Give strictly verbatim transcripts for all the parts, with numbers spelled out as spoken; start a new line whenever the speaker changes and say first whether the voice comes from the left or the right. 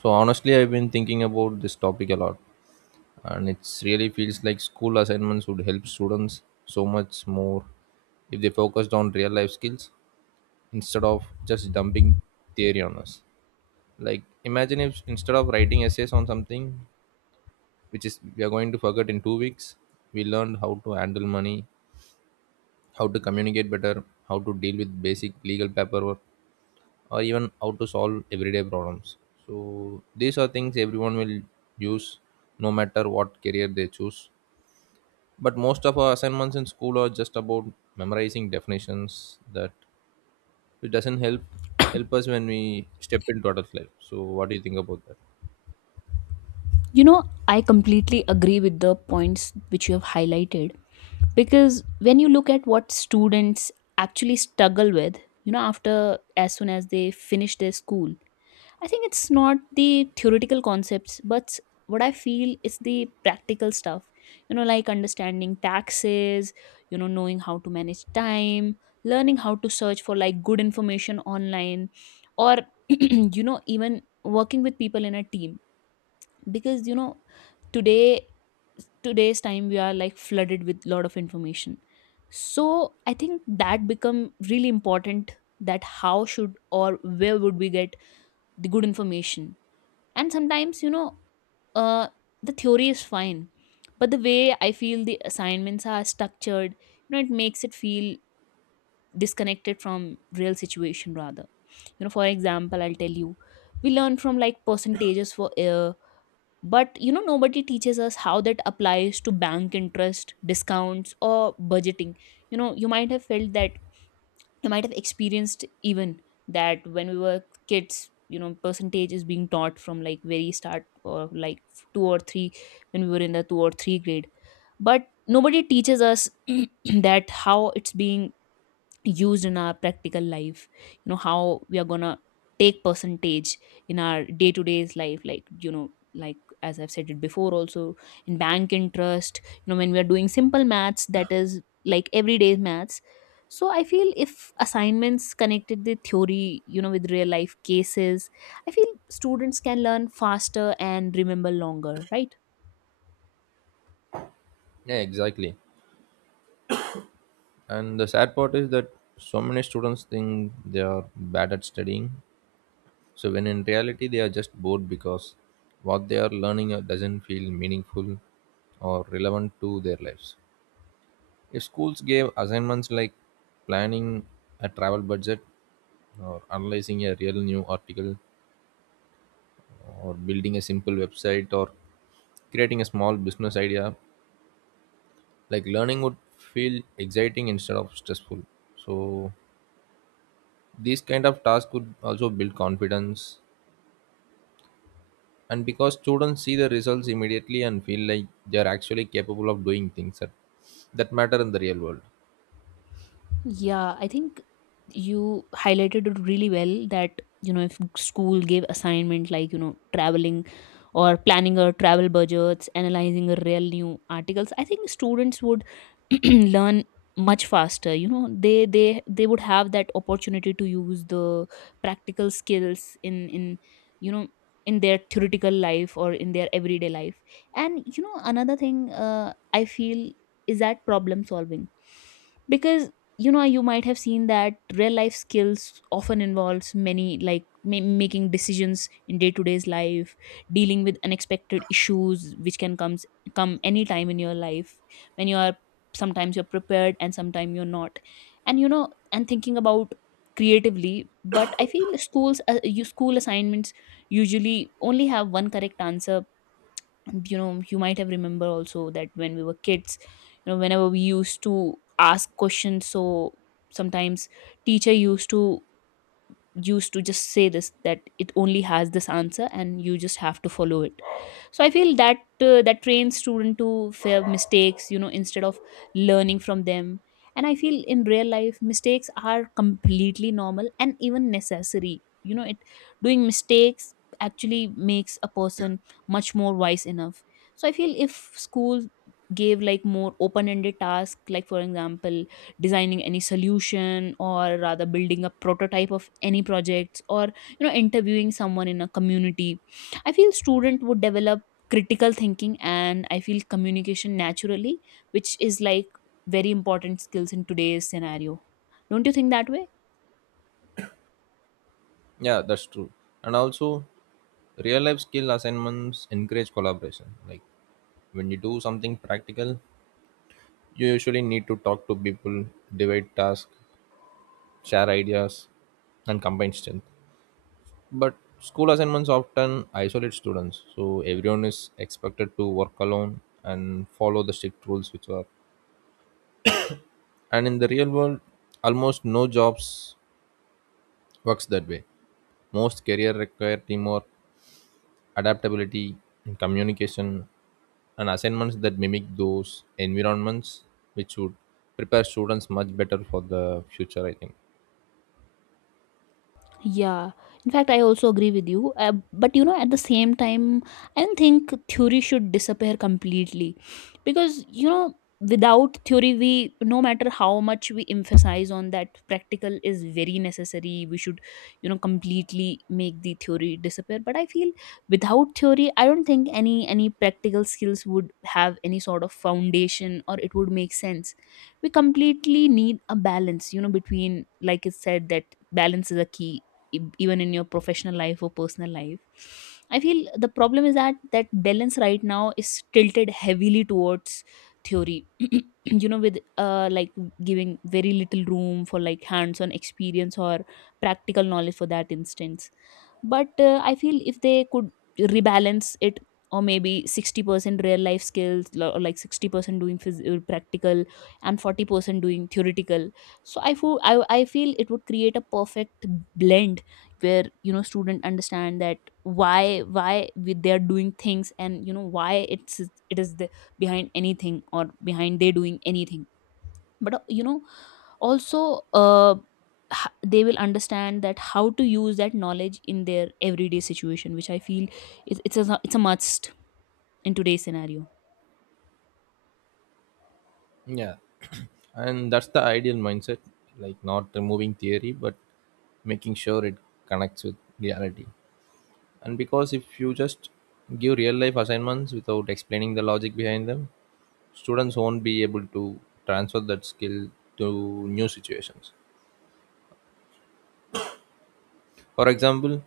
right: So honestly, I've been thinking about this topic a lot, and it's really feels like school assignments would help students so much more if they focused on real life skills instead of just dumping theory on us. Like imagine if instead of writing essays on something which is we are going to forget in two weeks, we learned how to handle money, how to communicate better, how to deal with basic legal paperwork or even how to solve everyday problems. So these are things everyone will use no matter what career they choose. But most of our assignments in school are just about memorizing definitions that it doesn't help help us when we step into adult life. So what do you think about that?
left: You know, I completely agree with the points which you have highlighted, because when you look at what students actually struggle with, you know, after as soon as they finish their school, I think it's not the theoretical concepts, but what I feel is the practical stuff, you know, like understanding taxes, you know, knowing how to manage time, learning how to search for like good information online, or, you know, even working with people in a team, because you know today today's time we are like flooded with lot of information. So I think that become really important, that how should or where would we get the good information. And sometimes, you know uh the theory is fine, but the way I feel the assignments are structured, you know it makes it feel disconnected from real situation. Rather, you know for example, I'll tell you, we learn from like percentages for air, but you know nobody teaches us how that applies to bank interest, discounts, or budgeting. you know you might have felt that, you might have experienced even, that when we were kids, you know percentage is being taught from like very start, or like two or three, when we were in the two or three grade. But nobody teaches us that how it's being used in our practical life. you know how we are gonna take percentage in our day-to-day's life, like you know like as I've said it before also, in bank interest, you know when we are doing simple maths, that is like everyday maths. So I feel if assignments connected the theory, you know with real life cases, I feel students can learn faster and remember longer, right?
right: Yeah, exactly. And the sad part is that so many students think they are bad at studying. So when in reality, they are just bored because what they are learning uh, doesn't feel meaningful or relevant to their lives. If schools gave assignments like planning a travel budget, or analyzing a real new article, or building a simple website, or creating a small business idea, like learning would feel exciting instead of stressful. So these kind of tasks could also build confidence and because students see the results immediately and feel like they are actually capable of doing things that, that matter in the real world.
left: Yeah, I think you highlighted it really well, that, you know, if school gave assignment like, you know, traveling or planning a travel budgets, analyzing a real new articles, I think students would learn much faster. You know, they they they would have that opportunity to use the practical skills in in you know in their theoretical life or in their everyday life. And you know, another thing, uh, I feel, is that problem solving, because you know you might have seen that real life skills often involves many like ma- making decisions in day to day's life, dealing with unexpected issues which can comes come any time in your life, when you are sometimes you're prepared and sometimes you're not. And you know and thinking about, creatively. But I feel schools uh, you school assignments usually only have one correct answer. you know you might have remember also that when we were kids, you know whenever we used to ask questions, so sometimes teacher used to used to just say this, that it only has this answer and you just have to follow it. So I feel that uh, that trains student to fear mistakes, you know instead of learning from them. And I feel in real life, mistakes are completely normal and even necessary. You know it doing mistakes actually makes a person much more wise enough. So I feel if school gave like more open ended task, like for example designing any solution, or rather building a prototype of any projects, or you know interviewing someone in a community, I feel student would develop critical thinking, and I feel communication, naturally, which is like very important skills in today's scenario. Don't you think that way?
right: Yeah, that's true. And also, real life skill assignments encourage collaboration. Like when you do something practical you usually need to talk to people, divide tasks, share ideas and combine strength. But school assignments often isolate students, so everyone is expected to work alone and follow the strict rules which are, and in the real world almost no jobs works that way. Most career require teamwork, adaptability and communication, and assignments that mimic those environments, which would prepare students much better for the future, I think.
left: Yeah, in fact, I also agree with you. Uh, but you know, at the same time, I don't think theory should disappear completely, because you know, without theory, we no matter how much we emphasize on that, practical is very necessary. We should, you know, completely make the theory disappear. But I feel without theory, I don't think any any practical skills would have any sort of foundation, or it would make sense. We completely need a balance, you know, between, like it said that balance is a key, e- even in your professional life or personal life. I feel the problem is that that balance right now is tilted heavily towards theory, you know with uh like giving very little room for like hands on experience or practical knowledge for that instance. But uh, I feel if they could rebalance it, or maybe sixty percent real life skills, lo- or like sixty percent doing phys- uh, practical, and forty percent doing theoretical. So I, feel I, I feel it would create a perfect blend, where you know student understand that why why we, they are doing things, and you know why it's it is the, behind anything, or behind they doing anything. But uh, you know, also, uh, h- they will understand that how to use that knowledge in their everyday situation, which I feel is it's a it's a must in today's scenario.
right: Yeah, and that's the ideal mindset, like not removing theory but making sure it connects with reality. And because if you just give real life assignments without explaining the logic behind them, students won't be able to transfer that skill to new situations. For example,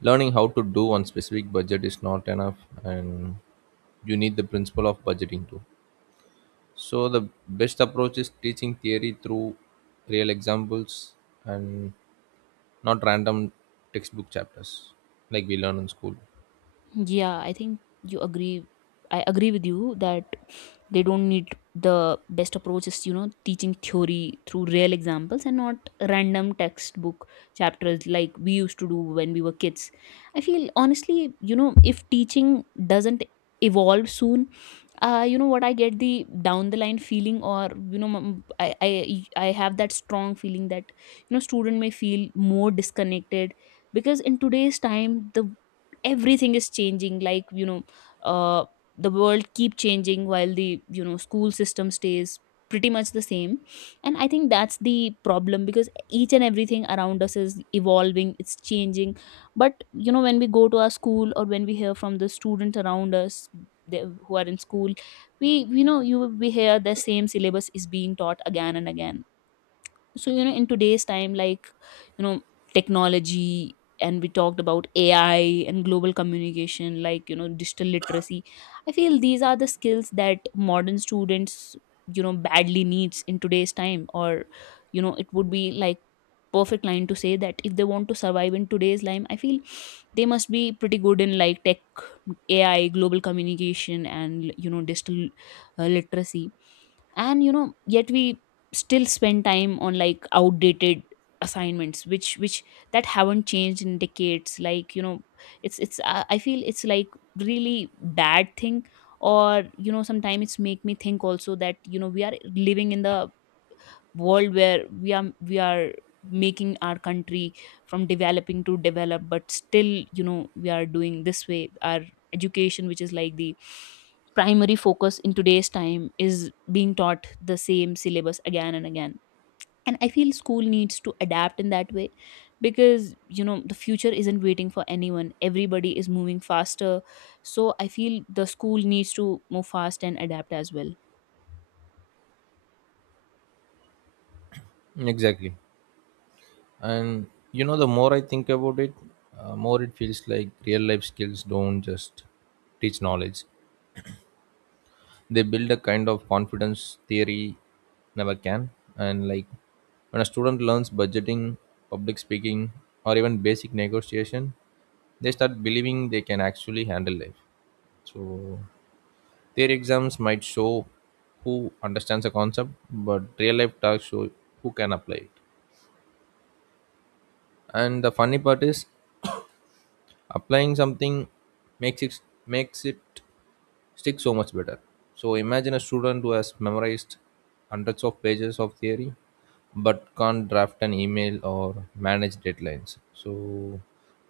right: learning how to do on specific budget is not enough, and you need the principle of budgeting too. So the best approach is teaching theory through real examples, and not random textbook chapters like we learn in school.
left: Yeah, I think you agree. I agree with you that they don't need. The best approach is, you know, teaching theory through real examples, and not random textbook chapters like we used to do when we were kids. I feel honestly, you know, if teaching doesn't evolve soon, uh, you know what, I get the down the line feeling, or, you know, m- I, I, I have that strong feeling that, you know, student may feel more disconnected, because in today's time, the everything is changing. Like you know uh, the world keep changing, while the, you know school system stays pretty much the same. And I think that's the problem, because each and everything around us is evolving, it's changing. But you know when we go to our school, or when we hear from the students around us, they, who are in school, we you know you we hear the same syllabus is being taught again and again. So you know in today's time, like you know technology, and we talked about AI and global communication, like you know digital literacy. I feel these are the skills that modern students, you know badly needs in today's time, or you know it would be like perfect line to say that if they want to survive in today's time. I feel they must be pretty good in like tech, AI, global communication, and you know digital, uh, literacy. And you know yet we still spend time on like outdated assignments, which which that haven't changed in decades, like you know it's it's I I feel it's like really bad thing. Or you know sometimes it's make me think also that, you know we are living in the world where we are we are making our country from developing to develop. But still, you know we are doing this way. Our education, which is like the primary focus in today's time, is being taught the same syllabus again and again. And I feel school needs to adapt in that way, because you know the future isn't waiting for anyone, everybody is moving faster. So I feel the school needs to move fast and adapt as well.
right: Exactly. And you know, the more I think about it, uh, more it feels like real life skills don't just teach knowledge, they build a kind of confidence theory never can. And like, when a student learns budgeting, public speaking or even basic negotiation, they start believing they can actually handle life. So their exams might show who understands a concept, but real life tasks show who can apply it. And the funny part is, applying something makes it makes it stick so much better. So imagine a student who has memorized hundreds of pages of theory but can't draft an email or manage deadlines. So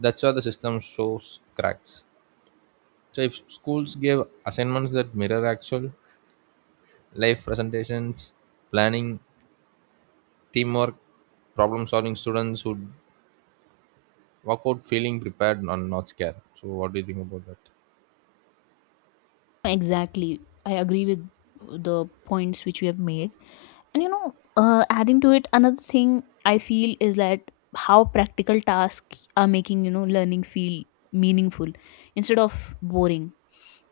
right: that's where the system shows cracks. So if schools gave assignments that mirror actual life presentations, planning, teamwork, problem solving, students would walk out feeling prepared and not scared. So what do you think about that?
left: Exactly. I agree with the points which you have made. And you know, uh, adding to it, another thing I feel is that how practical tasks are making, you know, learning feel meaningful instead of boring.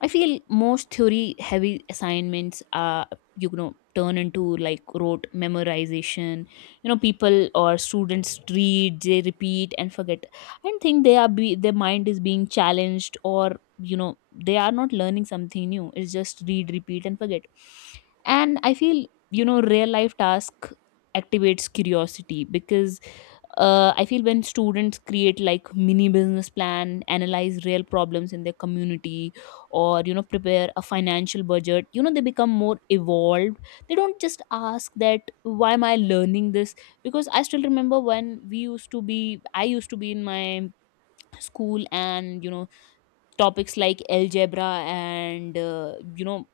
left: I feel most theory heavy assignments are, you know, turn into like rote memorization. You know, people or students read, they repeat and forget. I don't think they are be their mind is being challenged, or you know they are not learning something new. It's just read, repeat and forget. And I feel you know real life task activates curiosity, because uh, I feel when students create like mini business plan, analyze real problems in their community, or you know prepare a financial budget, you know they become more evolved. They don't just ask that why am I learning this, because I still remember when we used to be I used to be in my school, and you know topics like algebra and, uh, you know,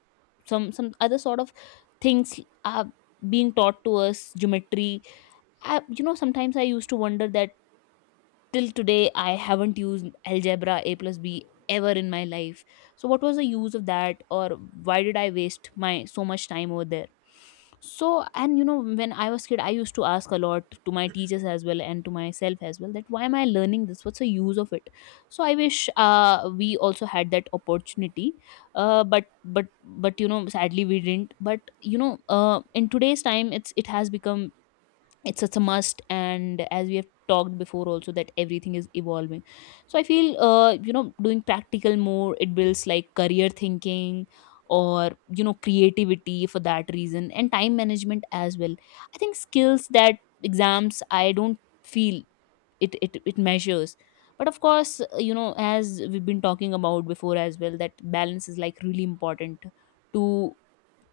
left: some some other sort of things are being taught to us, geometry. I, you know Sometimes I used to wonder that till today I haven't used algebra, a plus b, ever in my life. So what was the use of that, or why did I waste my so much time over there? So, and you know when I was kid, I used to ask a lot to my teachers as well, and to myself as well, that why am I learning this, what's the use of it. So I wish, uh, we also had that opportunity. Uh, but but but you know sadly we didn't. But you know uh, in today's time, it's it has become, it's such a must, and as we have talked before also that everything is evolving. So I feel, uh, you know, doing practical more, it builds like career thinking, or you know creativity for that reason, and time management as well. I think skills that exams, I don't feel it it, it measures. But of course, uh, you know, as we've been talking about before as well, that balance is like really important to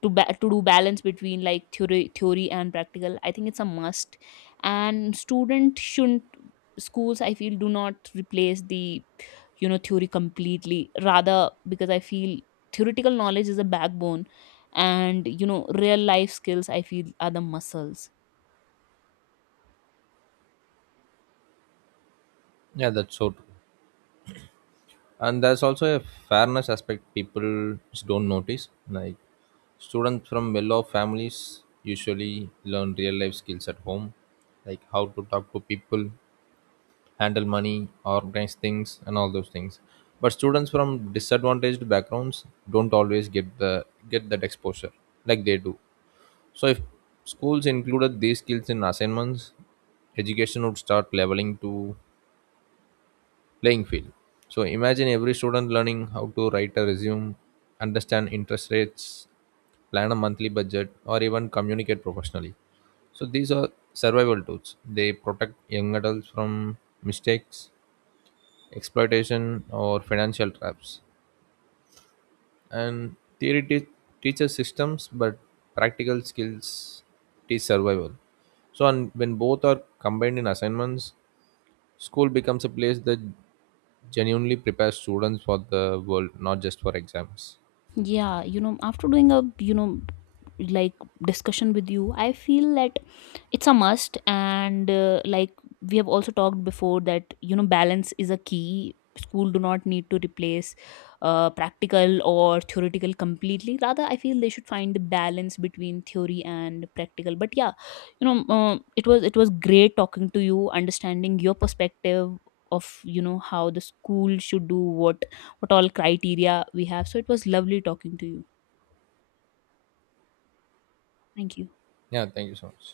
left: to ba- to do balance between like theory theory and practical, I think it's a must. And student shouldn't. Schools, I feel, do not replace the, you know theory completely. Rather, because I feel theoretical knowledge is a backbone, and you know real life skills, I feel, are the muscles.
right: Yeah, that's so true. And there's also a fairness aspect people just don't notice. Like students from well-off families usually learn real-life skills at home, like how to talk to people, handle money, organize things and all those things. But students from disadvantaged backgrounds don't always get the get that exposure like they do. So if schools included these skills in assignments, education would start leveling to playing field. So imagine every student learning how to write a resume, understand interest rates, plan a monthly budget, or even communicate professionally. So these are survival tools. They protect young adults from mistakes, exploitation, or financial traps. And theory te- teaches systems, but practical skills teach survival. So and when both are combined in assignments, school becomes a place that genuinely prepares students for the world, not just for exams.
left: Yeah, you know, after doing a, you know, like discussion with you, I feel that it's a must. And, uh, like we have also talked before that, you know, balance is a key. School do not need to replace uh, practical or theoretical completely. Rather, I feel they should find the balance between theory and practical. But yeah, you know, uh, it was it was great talking to you, understanding your perspective of you know how the school should do, what what all criteria we have. So it was lovely talking to you. Thank you.
right: Yeah, thank you so much.